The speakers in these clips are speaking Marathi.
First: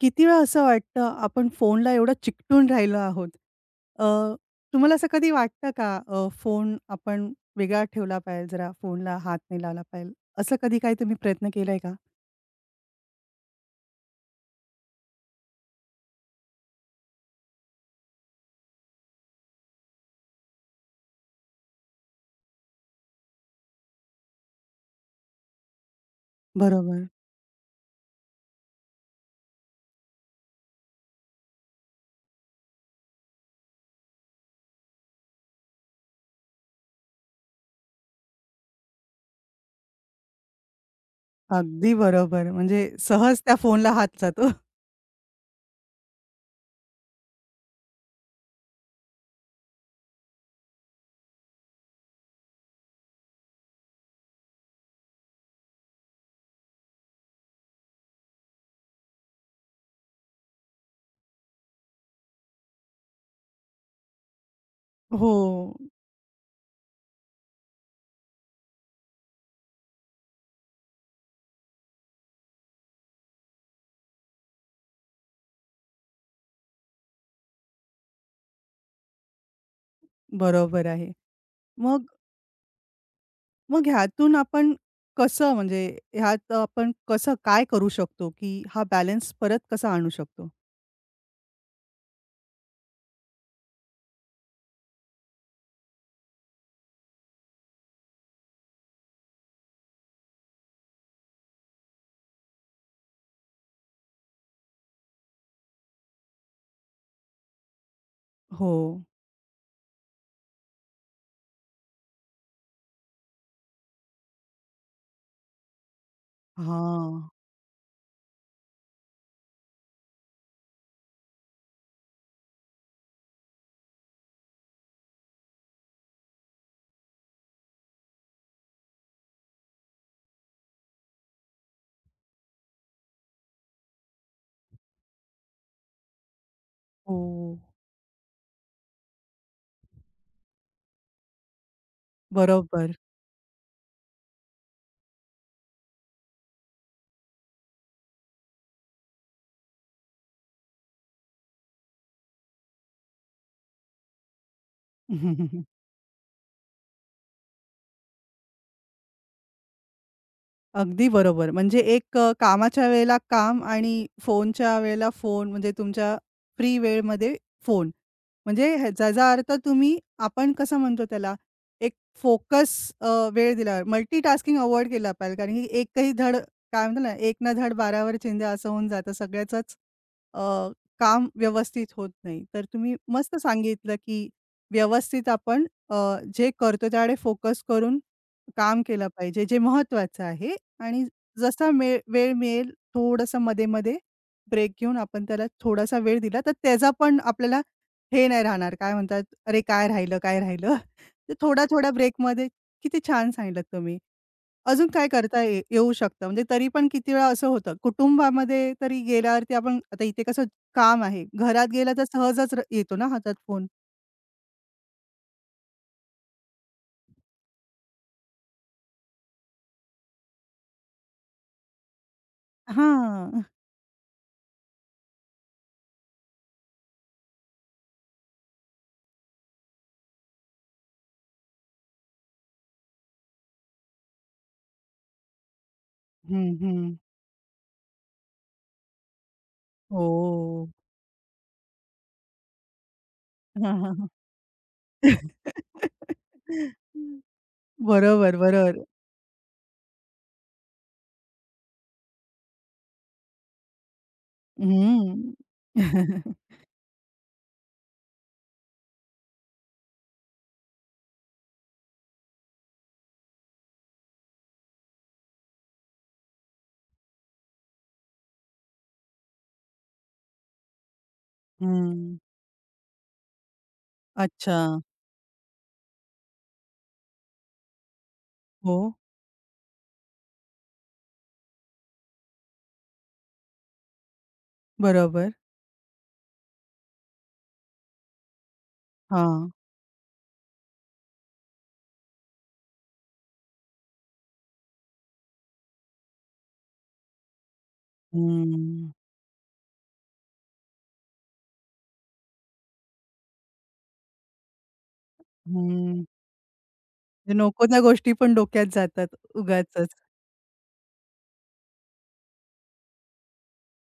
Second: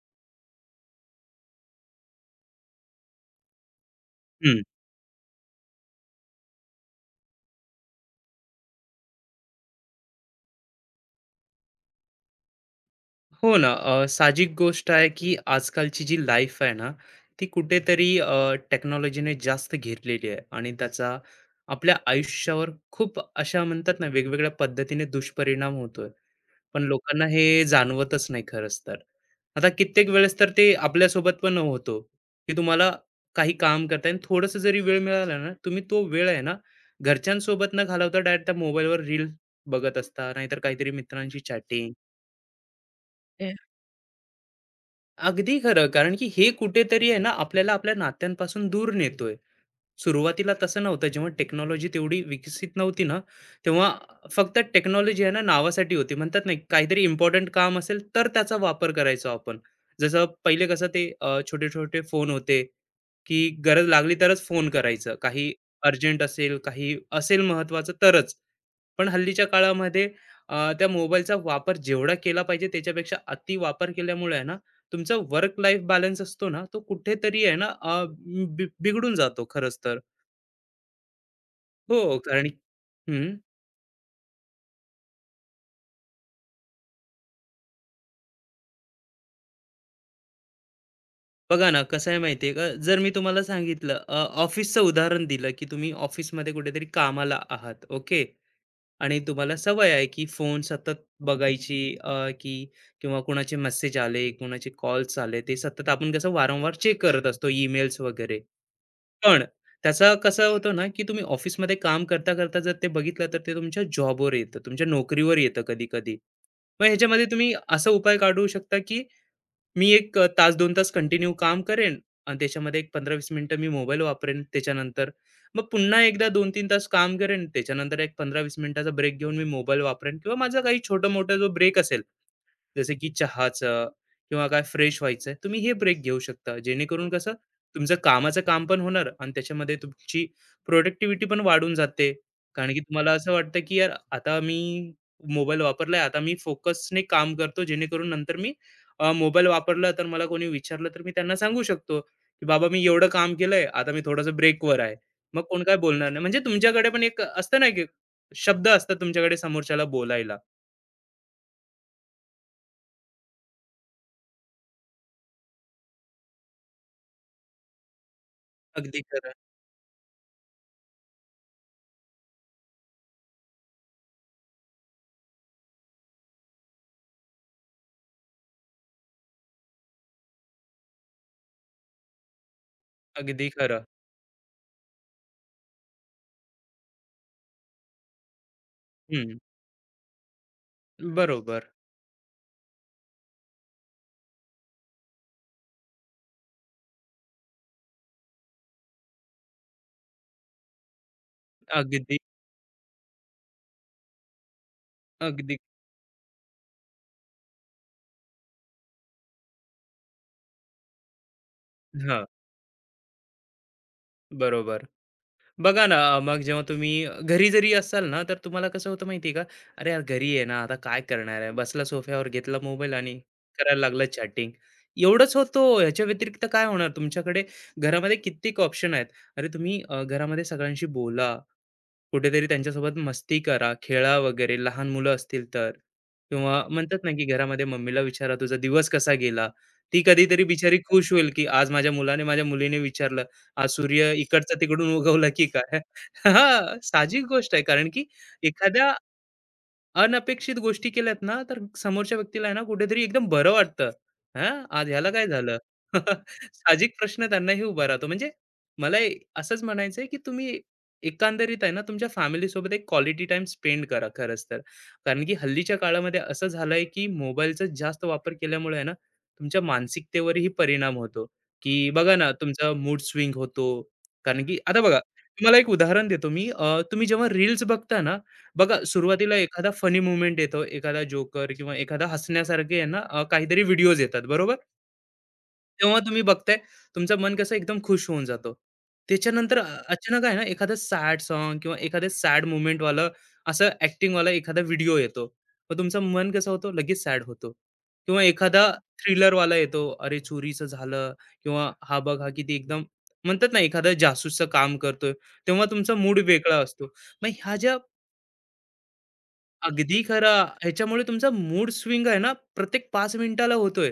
किती वेळा असं वाटतं, आपण फोनला एवढं चिकटून राहिलो आहोत. अ, हं, तुम्हाला असं कधी वाटतं का, फोन आपण वेगळा ठेवला पाहिजे, जरा फोनला हात नाही लावला पाहिजे, असं कधी काही तुम्ही प्रयत्न केलाय का? हो ना. साहजिक गोष्ट आहे, की आजकालची जी लाईफ आहे ना, ती कुठेतरी टेक्नॉलॉजीने जास्त घेरलेली आहे आणि त्याचा आपल्या आयुष्यावर खूप अशा म्हणतात ना, वेगवेगळ्या पद्धतीने दुष्परिणाम होतोय. पण बरोबर. लोकांना हे जाणवतच नाही खरंच तर. आता कित्येक वेळेस तर ते आपल्यासोबत पण होतो, की तुम्हाला काही काम करताय आणि थोडंसं जरी वेळ मिळाला ना, तुम्ही तो वेळ आहे ना, घरच्यांसोबत न घालवता डायरेक्ट त्या मोबाईलवर रील बघत असता, नाहीतर काहीतरी मित्रांशी चॅटिंग. अगदी बरोबर. म्हणजे सहज त्या फोनला हात जातो. अगदी खरं. कारण की हे कुठेतरी आहे ना, आपल्याला आपल्या नात्यांपासून दूर नेतोय. सुरुवातीला तसं नव्हतं. जेव्हा टेक्नॉलॉजी तेवढी विकसित नव्हती ना, तेव्हा फक्त टेक्नॉलॉजी आहे ना, नावासाठी होती. म्हणतात ना, काहीतरी इम्पोर्टंट काम असेल, तर त्याचा वापर करायचो आपण. जसं पहिले कसं ते छोटे-छोटे फोन होते, की गरज लागली तरच फोन करायचं. हो, काही अर्जंट असेल, काही असेल महत्त्वाचं तरच. पण हल्लीच्या काळामध्ये त्या मोबाईलचा वापर जेवढा केला पाहिजे त्याच्यापेक्षा अति वापर केल्यामुळे आहे ना, तुमचा वर्क लाईफ बॅलन्स असतो ना, तो कुठेतरी आहे ना, बिघडून जातो खरंच तर. बरोबर आहे. मग हो, कारण हं. मग ह्यातून आपण कसं, म्हणजे ह्यात आपण कसं काय करू शकतो, की हा बॅलन्स परत कसा आणू शकतो? बघा ना, कसं आहे माहिती का, जर मी तुम्हाला सांगितलं, ऑफिसचं उदाहरण दिलं, की तुम्ही ऑफिसमध्ये कुठेतरी कामाला आहात, ओके. आणि तुम्हाला सवय आहे, की फोन सतत बघायची, की किंवा कोणाचे मेसेज आले, कोणाचे कॉल्स आले, ते सतत आपण कसं वारंवार चेक करत असतो, ईमेल्स वगैरे. हो. पण त्याचं कसं होतं ना, की तुम्ही ऑफिसमध्ये काम करता-करता जर ते बघितलं, तर ते तुमच्या जॉबवर येतं, तुमच्या नोकरीवर येतं कधी-कधी. मग हां. ह्याच्यामध्ये तुम्ही असा उपाय काढू शकता, की मी एक, तास 2 तास कंटिन्यू काम करेन आणि त्याच्यामध्ये एक 15-20 मिनिटं मी मोबाईल वापरेन त्याच्यानंतर. मग पुन्हा एकदा 2-3 तास काम करेन, त्याच्यानंतर एक 15-20 मिनिटाचा ब्रेक घेऊन मी मोबाईल वापरेन किंवा माझा काही छोटा-मोठा जो ब्रेक असेल, जसे की चहाचं किंवा काय फ्रेश व्हायचंय, तुम्ही हे ब्रेक घेऊ शकता. जेणेकरून हो, कसं तुमचं कामाचं काम पण होणार आणि त्याच्यामध्ये तुमची प्रोडक्टिव्हिटी पण वाढून जाते. कारण की बरोबर. तुम्हाला असं वाटतं, की यार आता मी मोबाईल वापरलाय, आता मी फोकसने काम करतो. जेणेकरून नंतर मी मोबाईल वापरला तर मला कोणी विचारलं तर मी त्यांना सांगू शकतो, की "बाबा मी एवढं काम केलंय, आता मी थोडंसं ब्रेकवर आहे." मग कोण काय बोलणार नाही. म्हणजे तुमच्याकडे पण एक असतं ना, की शब्द असतात तुमच्याकडे समोरच्याला बोलायला. अगदी बरोबर. म्हणजे एक, कामाच्या वेळेला काम आणि फोनच्या वेळेला फोन, म्हणजे तुमच्या फ्री वेळेमध्ये फोन. म्हणजे अगदी ह्याचा खरं, अर्थ तुम्ही, आपण कसं म्हणतो त्याला, एक फोकस, वेळ दिला. मल्टीटास्किंग अव्हॉइड केला पाहिजे. कारण की एकही धड, काय म्हणतो ना, "एक ना धड 12 वर चिंध्या" असं होऊन जातं. सगळ्याचंच काम व्यवस्थित होत नाही. तर तुम्ही मस्त अगदी खरं. सांगितलं, की व्यवस्थित आपण, जे करतो त्याकडे फोकस करून काम केलं हं. पाहिजे, जे महत्वाचं आहे. आणि बरोबर. जसा मे वेळ मिळेल, थोडंसं मध्ये-मध्ये ब्रेक घेऊन आपण त्याला थोडासा वेळ दिला, तर त्याचा पण आपल्याला हे नाही राहणार, काय म्हणतात, "अरे, काय राहिलं, काय राहिलं?" तर थोड्या-थोड्या अगदी, ब्रेकमध्ये किती छान सांगितलंत तुम्ही. अजून काय करता अगदी. येऊ शकतं? म्हणजे तरी पण किती वेळा असं होतं, कुटुंबामध्ये तरी गेल्यावरती आपण आता इथे कसं काम आहे, घरात गेला तर हां, सहजच येतो ना हातात फोन. बरोबर. बघा ना, मग जेव्हा तुम्ही घरी जरी असाल ना, तर तुम्हाला कसं होतं माहिती आहे का? "अरे यार, घरी आहे ना, आता काय करणार आहे?" बसला सोफ्यावर, घेतला मोबाईल आणि हां. करायला लागला चॅटिंग. एवढंच होतो. ह्याच्या व्यतिरिक्त काय होणार? तुमच्याकडे घरामध्ये कित्येक ऑप्शन आहेत. अरे, तुम्ही, घरामध्ये सगळ्यांशी बोला. कुठेतरी त्यांच्यासोबत मस्ती करा, खेळा वगैरे लहान मुलं असतील तर. हं, किंवा हं. म्हणतात ना, की घरामध्ये मम्मीला विचारा, "तुझा दिवस कसा गेला?" ती कधीतरी हो. बिचारी खुश होईल, की आज माझ्या मुलाने, माझ्या मुलीने विचारलं, आज सूर्य इकडचा तिकडून उगवला की काय? हां, साहजिक गोष्ट आहे. कारण की बरोबर, बरोबर. एखाद्या अनपेक्षित गोष्टी केल्यात ना, तर समोरच्या व्यक्तीला आहे ना कुठेतरी एकदम बरं वाटतं. हां, आज ह्याला काय हं. झालं? साहजिक प्रश्न त्यांनाही उभा राहतो. म्हणजे मला ए असंच म्हणायचं की तुम्ही एकंदरीत आहे ना, तुमच्या फॅमिलीसोबत एक क्वालिटी टाईम स्पेंड करा खरंच तर. कारण की हल्लीच्या काळामध्ये असं झालंय, की मोबाईलचा जास्त वापर केल्यामुळे आहे ना, तुमच्या मानसिकतेवरही परिणाम होतो, की बघा हं. ना, तुमचा मूड स्विंग होतो. कारण अच्छा. की आता बघा, तुम्हाला एक उदाहरण देतो मी. तुम्ही जेव्हा रील्स बघता ना, हो, बघा सुरुवातीला एखादा फनी मुवमेंट येतो, एखादा जोकर किंवा एखादा हसण्यासारखे आहे ना, काहीतरी व्हिडिओज येतात बरोबर. बरोबर. तेव्हा तुम्ही बघताय तुमचं मन कसं एकदम खुश होऊन जातो. हां. त्याच्यानंतर अचानक आहे ना एखादं सॅड सॉन्ग किंवा एखादं सॅड मुवमेंट वाला असं ऍक्टिंग वाला एखादा व्हिडिओ येतो. मग तुमचं मन कसं होतं लगेच सॅड होतो. किंवा एखादा हं, थ्रिलर वाला येतो, अरे चोरीचं झालं, किंवा हा बघ हा किती एकदम म्हणतात ना एखादा जासूसचं काम करतोय. तेव्हा तुमचा हं. मूड वेगळा असतो. मग म्हणजे ह्या नको ज्या त्या गोष्टी पण डोक्यात जातात उगाचच. अगदी खरं. ह्याच्यामुळे तुमचा मूड स्विंग आहे ना, प्रत्येक 5 मिनिटाला होतोय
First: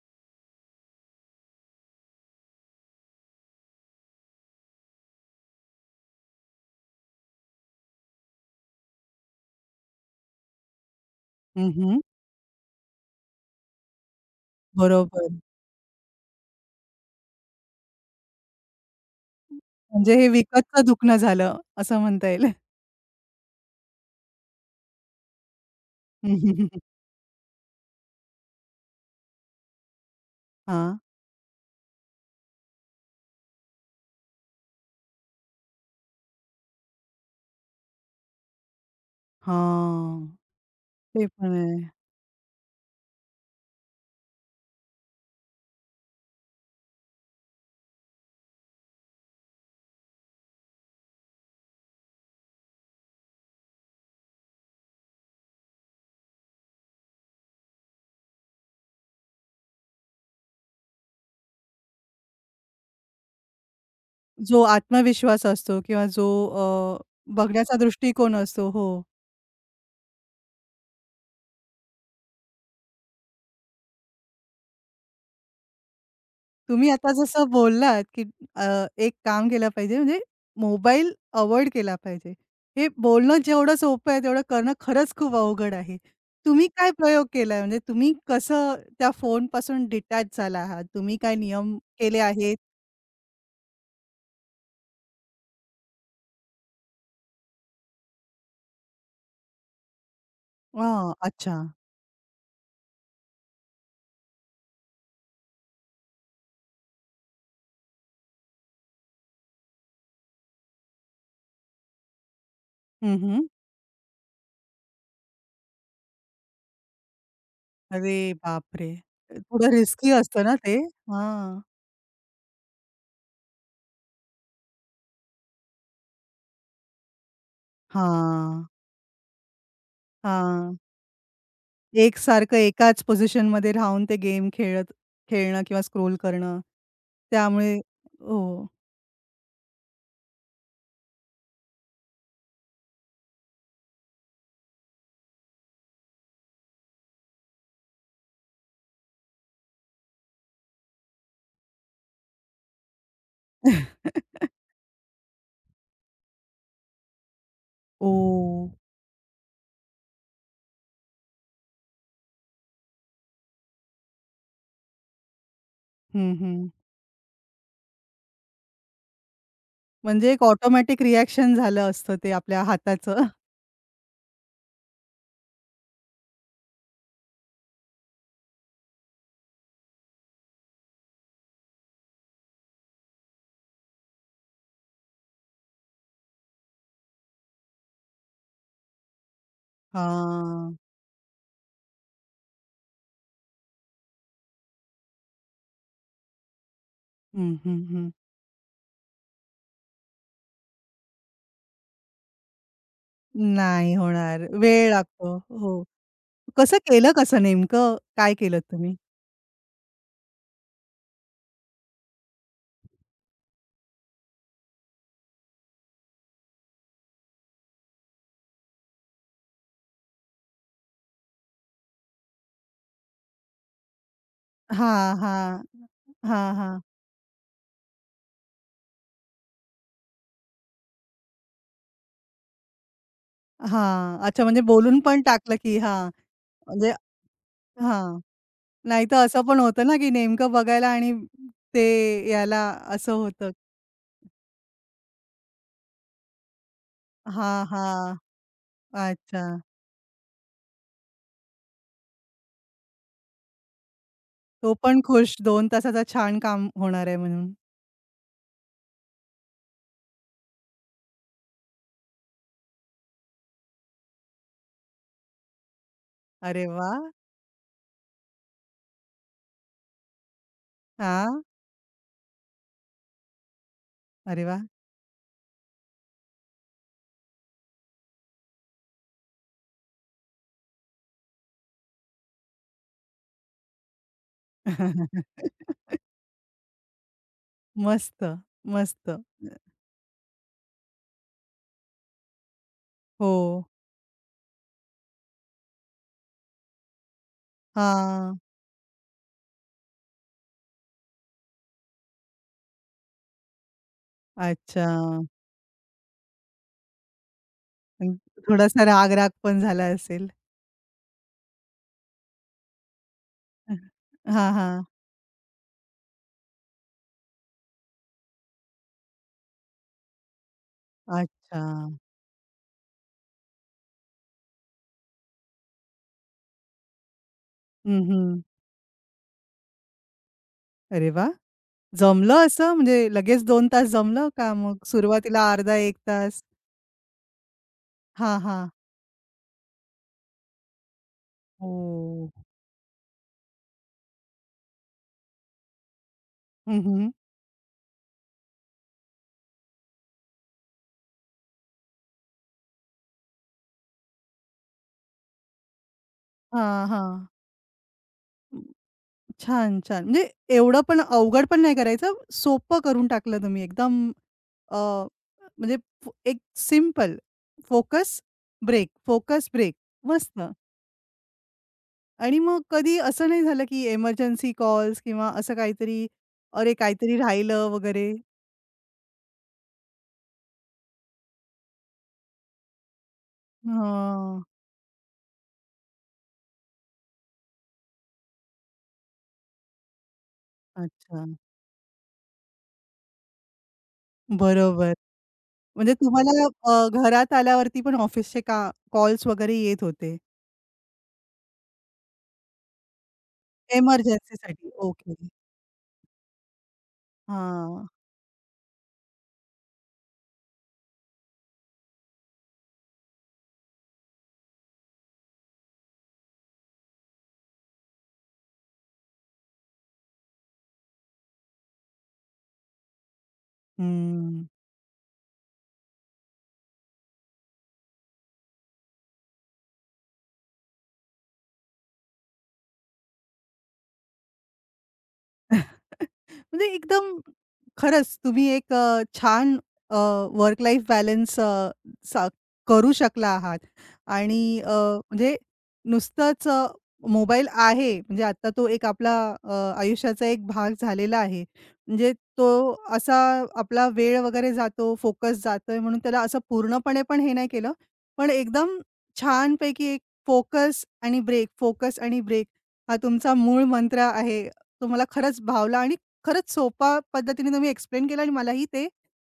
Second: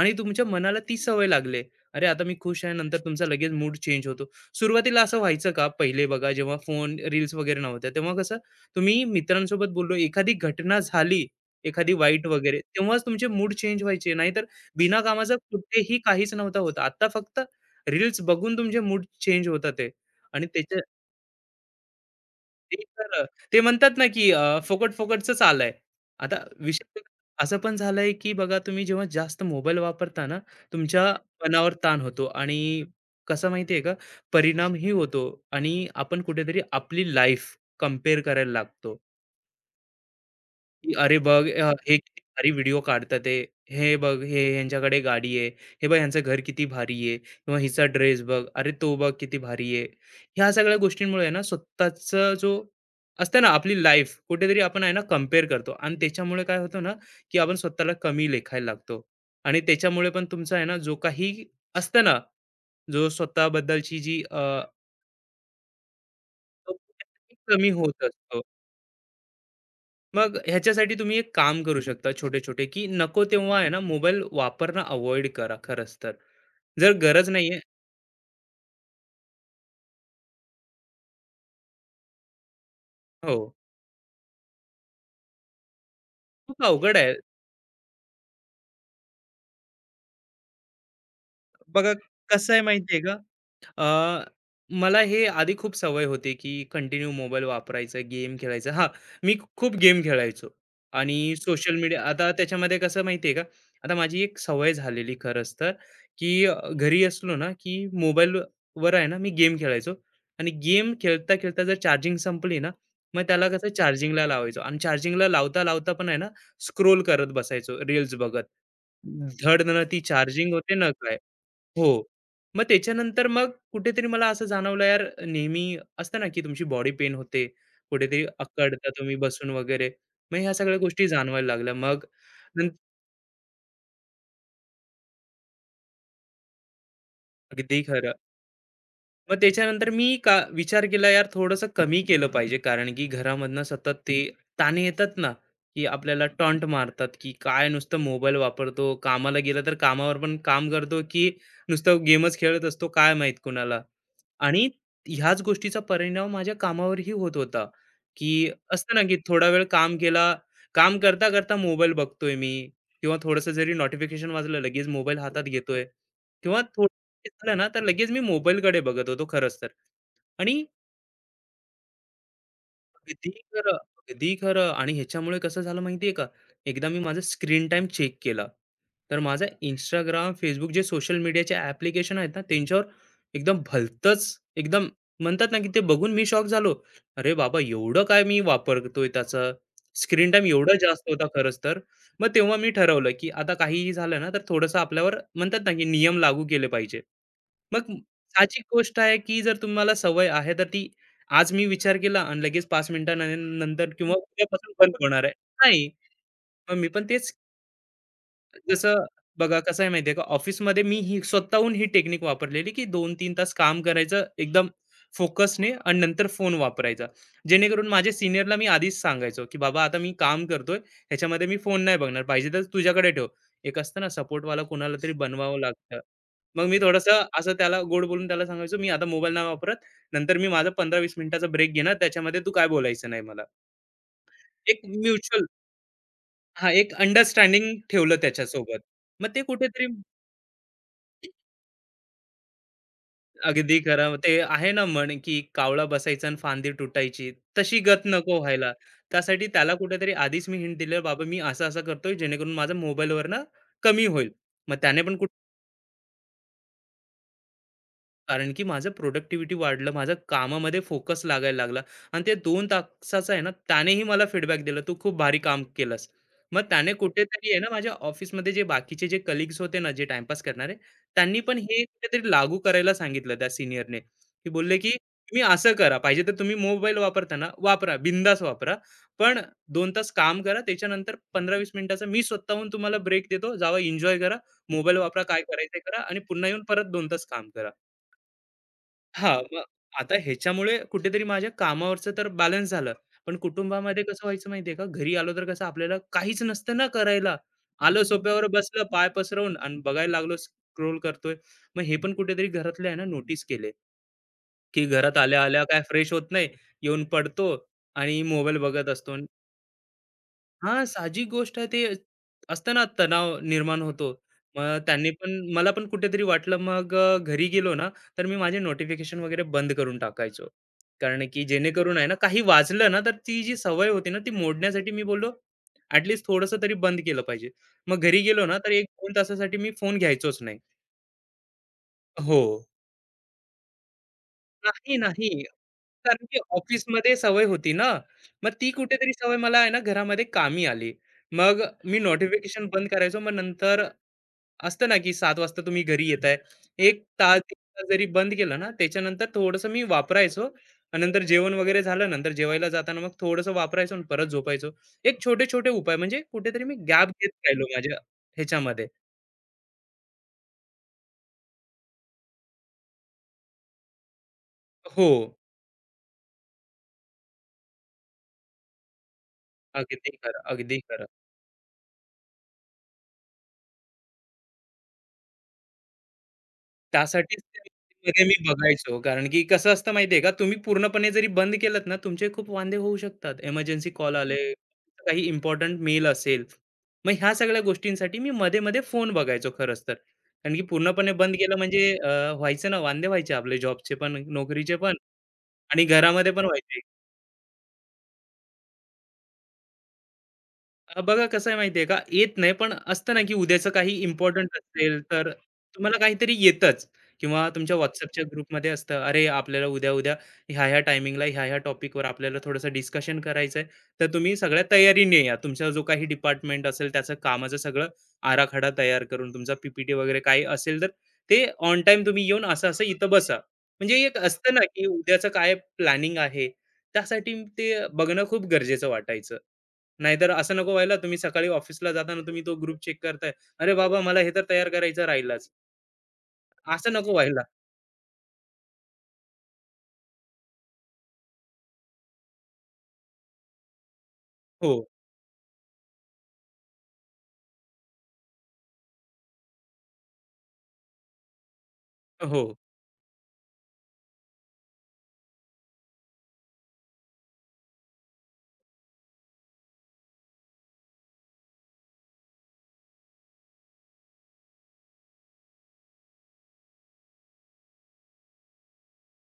आणि तुमच्या मनाला ती सवय लागले, अरे, आता मी खुश आहे, नंतर तुमचा लगेच मूड चेंज होतो. सुरुवातीला असं व्हायचं का? पहिले बघा, जेव्हा फोन, रील्स वगैरे नव्हत्या, तेव्हा कसं तुम्ही मित्रांसोबत बोललो, एखादी घटना झाली, हं, एखादी हं. वाईट वगैरे, तेव्हाच तुमचे मूड चेंज व्हायचे. नाहीतर बिना बरोबर. कामाचं कुठेही काहीच नव्हता होत. आता फक्त रील्स बघून तुमचे मूड चेंज होतात आहे. म्हणजे हे आणि त्याच्या विकतचं दुखणं झालं असं म्हणता येईल. ते तर ते म्हणतात ना, की फुकट-फुकटचंच आलंय. आता विषय असं पण झालंय, की बघा तुम्ही जेव्हा जास्त मोबाईल वापरता ना, हां, तुमच्या मनावर ताण होतो आणि कसा माहिती आहे का, परिणामही होतो आणि आपण कुठेतरी आपली लाईफ कंपेअर करायला लागतो. हां. की "अरे ते बघ, पण आहे. हे किती भारी व्हिडिओ काढतात आहे. हे बघ, हे ह्यांच्याकडे गाडी आहे. हे बघ, ह्यांचं घर किती भारी आहे किंवा हिचा ड्रेस बघ. अरे तो बघ किती भारी आहे." ह्या सगळ्या गोष्टींमुळे आहे ना स्वतःचा जो असते ना आपली लाईफ कुठेतरी आपण आहे ना कंपेअर करतो आणि त्याच्यामुळे काय होतं ना, की आपण स्वतःला कमी लेखायला लागतो आणि त्याच्यामुळे पण तुमचा आहे ना जो काही असतं ना, जो स्वतःबद्दलची जी जो आत्मविश्वास असतो किंवा जो, तो अ, कमी बघण्याचा होत दृष्टिकोन असतो. असतो. हो. मग ह्याच्यासाठी तुम्ही एक काम करू शकता छोटे-छोटे, की नको तेव्हा आहे ना मोबाईल वापरणं अव्हॉइड करा खरंच तर. तुम्ही जर आता गरज जसं नाहीये. बोललात, की एक काम केलं पाहिजे, म्हणजे मोबाईल अव्हॉइड केला पाहिजे. हे हो, बोलणं जेवढं सोपं आहे, तेवढं करणं खरंच खूप अवघड आहे. खूप तुम्ही काय अवघड आहे. प्रयोग केलाय? म्हणजे तुम्ही कसं त्या फोनपासून डिटॅच झाला आहात? तुम्ही काय नियम बघा केले कसं आहेत? आहे माहिती आहे का? अ, मला हे आधी खूप सवय होती की कंटिन्यू मोबाईल वापरायचा, गेम खेळायचा. हां, मी खूप गेम खेळायचो हां, आणि अच्छा. Social media. आता त्याच्यामध्ये कसं माहिती आहे का, आता माझी एक सवय झालेली खरंच तर, की घरी असलो ना की मोबाईल वर आहे ना मी गेम खेळायचो आणि गेम खेळता-खेळता जर चार्जिंग संपली ना, हं, मग हं. त्याला कसं चार्जिंगला लावायचो आणि चार्जिंगला लावता-लावता पण आहे ना, स्क्रोल करत बसायचो, अरे रील्स बघत. बापरे! धड थोडं ती रिस्की असतं चार्जिंग ना होते ते? ना. हां. हो. मग त्याच्यानंतर मग कुठेतरी मला असं जाणवलं यार, नेहमी असतं ना, की तुमची बॉडी पेन होते. कुठेतरी हां, अक्कडता तुम्ही बसून वगैरे. मग ह्या हां. सगळ्या गोष्टी जाणवायला लागल्या. मग एकसारखं नं एकाच पोझिशनमध्ये राहून ते गेम खेळत खेळणं किंवा स्क्रोल करणं. त्यामुळे अगदी खरं. हो. मग त्याच्यानंतर मी का विचार केला यार थोडंसं कमी केलं पाहिजे. कारण की घरामधनं सतत ते ताणे येतात ना, की आपल्याला टॉन्ट मारतात, की काय नुसतं मोबाईल वापरतो, कामाला गेला तर कामावर पण काम करतो, की नुसतं गेमच खेळत असतो काय माहीत कुणाला. आणि ह्याच गोष्टीचा परिणाम माझ्या कामावरही होत होता, की ओह! असतं ना, की थोडा वेळ काम केला, काम करता, करता मोबाईल बघतोय मी किंवा थोडंसं जरी नोटिफिकेशन वाजलं, लगेच मोबाईल हातात घेतोय हं, किंवा हं. थोडं झालं ना, तर लगेच मी मोबाईलकडे बघत होतो खरंच तर. म्हणजे एक आणि ऑटोमॅटिक रिएक्शन झालं असतं ते आपल्या हाताचं. अगदी खरं, अगदी खरं आणि ह्याच्यामुळे कसं झालं माहितीये का? एकदा मी माझा स्क्रीन टाइम चेक केला. तर माझा Instagram, Facebook जे सोशल मीडियाचे ॲप्लिकेशन आहेत ना, त्यांच्यावर एकदम भलतंच एकदम म्हणतात ना, की ते बघून मी शॉक झालो. अरे बाबा! एवढं काय मी वापरतोय त्याचा. स्क्रीन टाईम एवढा हां. जास्त होता खरंच तर. मग तेव्हा मी ठरवलं, की आता काहीही झालं ना, तर थोडंसं आपल्यावर म्हणतात ना, की नियम लागू केले पाहिजे. हं, हं, मग हं. साहजिक गोष्ट आहे, की जर तुम्हाला सवय आहे, तर ती आज मी विचार केला आणि लगेच 5 मिनिटांनंतर नाही किंवा होणार. उद्यापासून वेळ बंद होणार आहे. लागतो. हो. नाही. कसं मग मी पण केलं, तेच कसं नेमकं? काय केलं तुम्ही? जसं बघा कसं आहे माहितीये का, ऑफिसमध्ये मी ही स्वतःहून ही टेक्निक वापरलेली की 2-3 तास काम करायचं एकदम फोकसने आणि नंतर फोन वापरायचा. जेणेकरून माझ्या सीनियरला मी आधीच सांगायचो की, "बाबा आता मी काम करतोय, ह्याच्यामध्ये मी फोन नाही बघणार. पाहिजे तर तुझ्याकडे ठेव." एक असतं ना सपोर्टवाला हा. कोणाला तरी बनवावं हां. लागतं. हां, मग हां. मी थोडंसं असं त्याला गोड बोलून त्याला सांगायचो, "मी आता मोबाईल नाही वापरत. नंतर मी माझा 15-20 मिनिटाचा ब्रेक घेणार. त्याच्यामध्ये तू काय बोलायचं नाही मला." हां. अच्छा, म्हणजे एक बोलून पण म्युच्युअल, टाकलं की. हां. हां, म्हणजे एक अंडरस्टँडिंग ठेवलं हां. त्याच्यासोबत. नाहीतर मग ते असं पण कुठेतरी होतं ना, की नेमकं बघायला आणि ते याला असं होतं. अगदी खरं. ते आहे ना म्हण, की कावळा बसायचा आणि फांदी तुटायची. हां, तशी गत हां. नको व्हायला. अच्छा. त्यासाठी त्याला कुठेतरी आधीच मी हिंट दिलेलं, "बाबा मी असं-असं करतोय जेणेकरून माझा मोबाईलवर ना कमी होईल." तो मग पण त्याने पण खुश, कुठे, 2 तासाचा छान काम होणार आहे म्हणून. कारण की माझं प्रोडक्टिव्हिटी वाढलं, माझं कामामध्ये फोकस लागायला लागला आणि ते 2 तासाचा आहे ना, त्यानेही मला फीडबॅक दिला, "तू खूप भारी काम केलंस." मग अरे त्याने वाह! कुठेतरी आहे ना, माझ्या ऑफिसमध्ये जे बाकीचे जे कलीग्स होते ना, जे टाईमपास करणारे, त्यांनी हां. पण हे कुठेतरी लागू करायला सांगितलं त्या सीनियरने, अरे की वाह! बोलले, की "तुम्ही असं करा, पाहिजे तर तुम्ही मोबाईल वापरताना वापरा, बिंदास वापरा, पण 2 तास काम करा, त्याच्यानंतर 15-20 मिनिटाचा मी स्वतःहून तुम्हाला ब्रेक देतो. जावा एन्जॉय करा, मोबाईल वापरा, काय करायचंय करा आणि पुन्हा येऊन परत 2 तास काम करा." मस्त, मस्त. हां, मग आता ह्याच्यामुळे कुठेतरी माझ्या कामावरचं तर बॅलन्स झालं. हो. पण कुटुंबामध्ये कसं व्हायचं माहिती आहे का, घरी आलो तर कसं आपल्याला काहीच नसतं ना करायला. आलं हां. सोफ्यावर बसलं, पाय पसरवून आणि बघायला लागलो स्क्रोल करतोय. मग हे पण कुठेतरी घरातले आहे ना नोटीस केले, की अच्छा. घरात आल्या-आल्या काय फ्रेश होत नाही, येऊन पडतो अं, आणि मोबाईल थोडासा बघत असतो. राग-राग पण झाला असेल. हां, साहजिक गोष्ट आहे. ते असतं ना तणाव निर्माण होतो. हां, मग हां. त्यांनी पण मला पण कुठेतरी वाटलं मग, घरी गेलो ना, तर मी माझे नोटिफिकेशन वगैरे बंद करून टाकायचो. कारण की अच्छा. जेणेकरून आहे ना, काही वाजलं ना, तर ती जी सवय होती ना, ती मोडण्यासाठी मी बोललो, ॲट लीस्ट तरी बंद केलं पाहिजे. मग हं, घरी हं. गेलो ना, तर 1-2 तासासाठी मी फोन घ्यायचोच नाही. अरे वाह! हो. जमलं असं, म्हणजे लगेच 2 तास जमलं, का मग नाही, नाही. सुरुवातीला अर्धा 1 कारण की तास? ऑफिसमध्ये सवय होती ना, हां, मग ती हां. कुठेतरी सवय मला आहे ना घरामध्ये कामी आली. मग मी हो. नोटिफिकेशन बंद करायचो. मग नंतर असतं ना, की 7:00 वाजता तुम्ही घरी येताय. हं, 1 हं. तास, 1 तास जरी बंद केलं ना, त्याच्यानंतर थोडंसं मी वापरायचो. आणि नंतर जेवण वगैरे झालं, नंतर जेवायला जाताना मग थोडंसं वापरायचो आणि परत झोपायचो. एक छोटे-छोटे उपाय म्हणजे कुठेतरी मी हां, गॅप हां. घेत राहिलो माझ्या अं, ह्याच्यामध्ये. छान, छान. म्हणजे एवढं पण अवघड पण नाही करायचं. सोपं करून टाकलं तुम्ही एकदम, अ, हो. म्हणजे एक simple focus, break, focus, break. अगदी खरं, मस्त. अगदी खरं. आणि मग कधी असं नाही झालं, की एमर्जन्सी कॉल्स किंवा असं काहीतरी, अरे काहीतरी त्यासाठीच त्या राहिलं वगैरे? व्यक्तीमध्ये मी बघायचो. कारण की कसं असतं माहिती का, तुम्ही पूर्णपणे जरी बंद केलत ना, तुमचे खूप वांदे होऊ शकतात. इमर्जन्सी कॉल आले, हां. काही इम्पोर्टंट मेल असेल. मग ह्या सगळ्या गोष्टींसाठी मी मध्ये-मध्ये फोन बघायचो खरंच तर. कारण की पूर्णपणे अच्छा. बंद केलं म्हणजे, व्हायचं ना, वांदे व्हायचे आपले जॉबचे पण, नोकरीचे बरोबर. पण आणि म्हणजे घरामध्ये पण तुम्हाला, व्हायचे. घरात आल्यावरती पण ऑफिसचे का कॉल्स वगैरे येत होते? बघा कसं आहे माहितीये का, येत नाही पण असतं ना, की उद्याचं काही इम्पोर्टंट एमर्जन्सीसाठी. असेल, ओके. तर तुम्हाला काहीतरी येतच, किंवा तुमच्या हां. WhatsAppच्या ग्रुपमध्ये असतं, "अरे, आपल्याला उद्या-उद्या ह्या-ह्या टायमिंगला, ह्या-ह्या टॉपिकवर आपल्याला थोडंसं डिस्कशन करायचंय." तर तुम्ही सगळ्या तयारीने या. तुमचा जो काही डिपार्टमेंट असेल, त्याचं कामाचं सगळं आराखडा तयार करून, तुमचा पी वगैरे काही असेल, तर ते ऑन टाईम तुम्ही येऊन असं-असं इथं बसा. म्हणजे एक हं. असतं ना, की उद्याचं काय प्लॅनिंग आहे, त्यासाठी ते बघणं खूप गरजेचं वाटायचं. नाहीतर असं नको व्हायला तुम्ही सकाळी ऑफिसला जाताना तुम्ही तो ग्रुप चेक करताय. अरे बाबा मला हे तर तयार करायचं राहिलाच. म्हणजे असं नको एकदम, व्हायला. खरंच तुम्ही एक, छान वर्क लाईफ बॅलन्स करू शकला आहात. आणि हो, म्हणजे नुसतंच मोबाईल आहे म्हणजे आता तो एक आपला, अ, आयुष्याचा एक भाग झालेला आहे. म्हणजे हो. तो असा आपला वेळ वगैरे जातो, फोकस जातोय, म्हणून त्याला असं पूर्णपणे पण हे नाही केलं. पण एकदम छानपैकी एक फोकस आणि ब्रेक, फोकस आणि ब्रेक हा तुमचा मूळ मंत्र आहे, तो मला खरंच भावला. आणि खरंच सोप्या पद्धतीने तुम्ही एक्सप्लेन केलं आणि मलाही ते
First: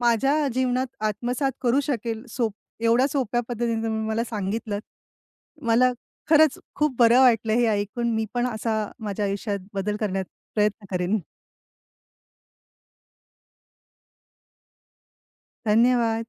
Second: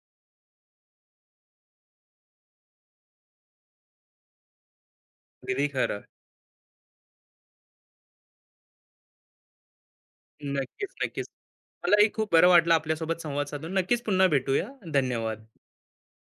माझ्या जीवनात आत्मसात करू शकेल, एवढ्या सोप्या पद्धतीने तुम्ही मला सांगितलंत. अगदी मला खरं. खरंच खूप बरं वाटलं हे ऐकून. मी पण असा माझ्या आयुष्यात बदल करण्यात प्रयत्न नक्कीच, करेन. नक्कीच. मलाही खूप बरं वाटलं आपल्यासोबत संवाद साधून. नक्कीच पुन्हा भेटूया. धन्यवाद. धन्यवाद.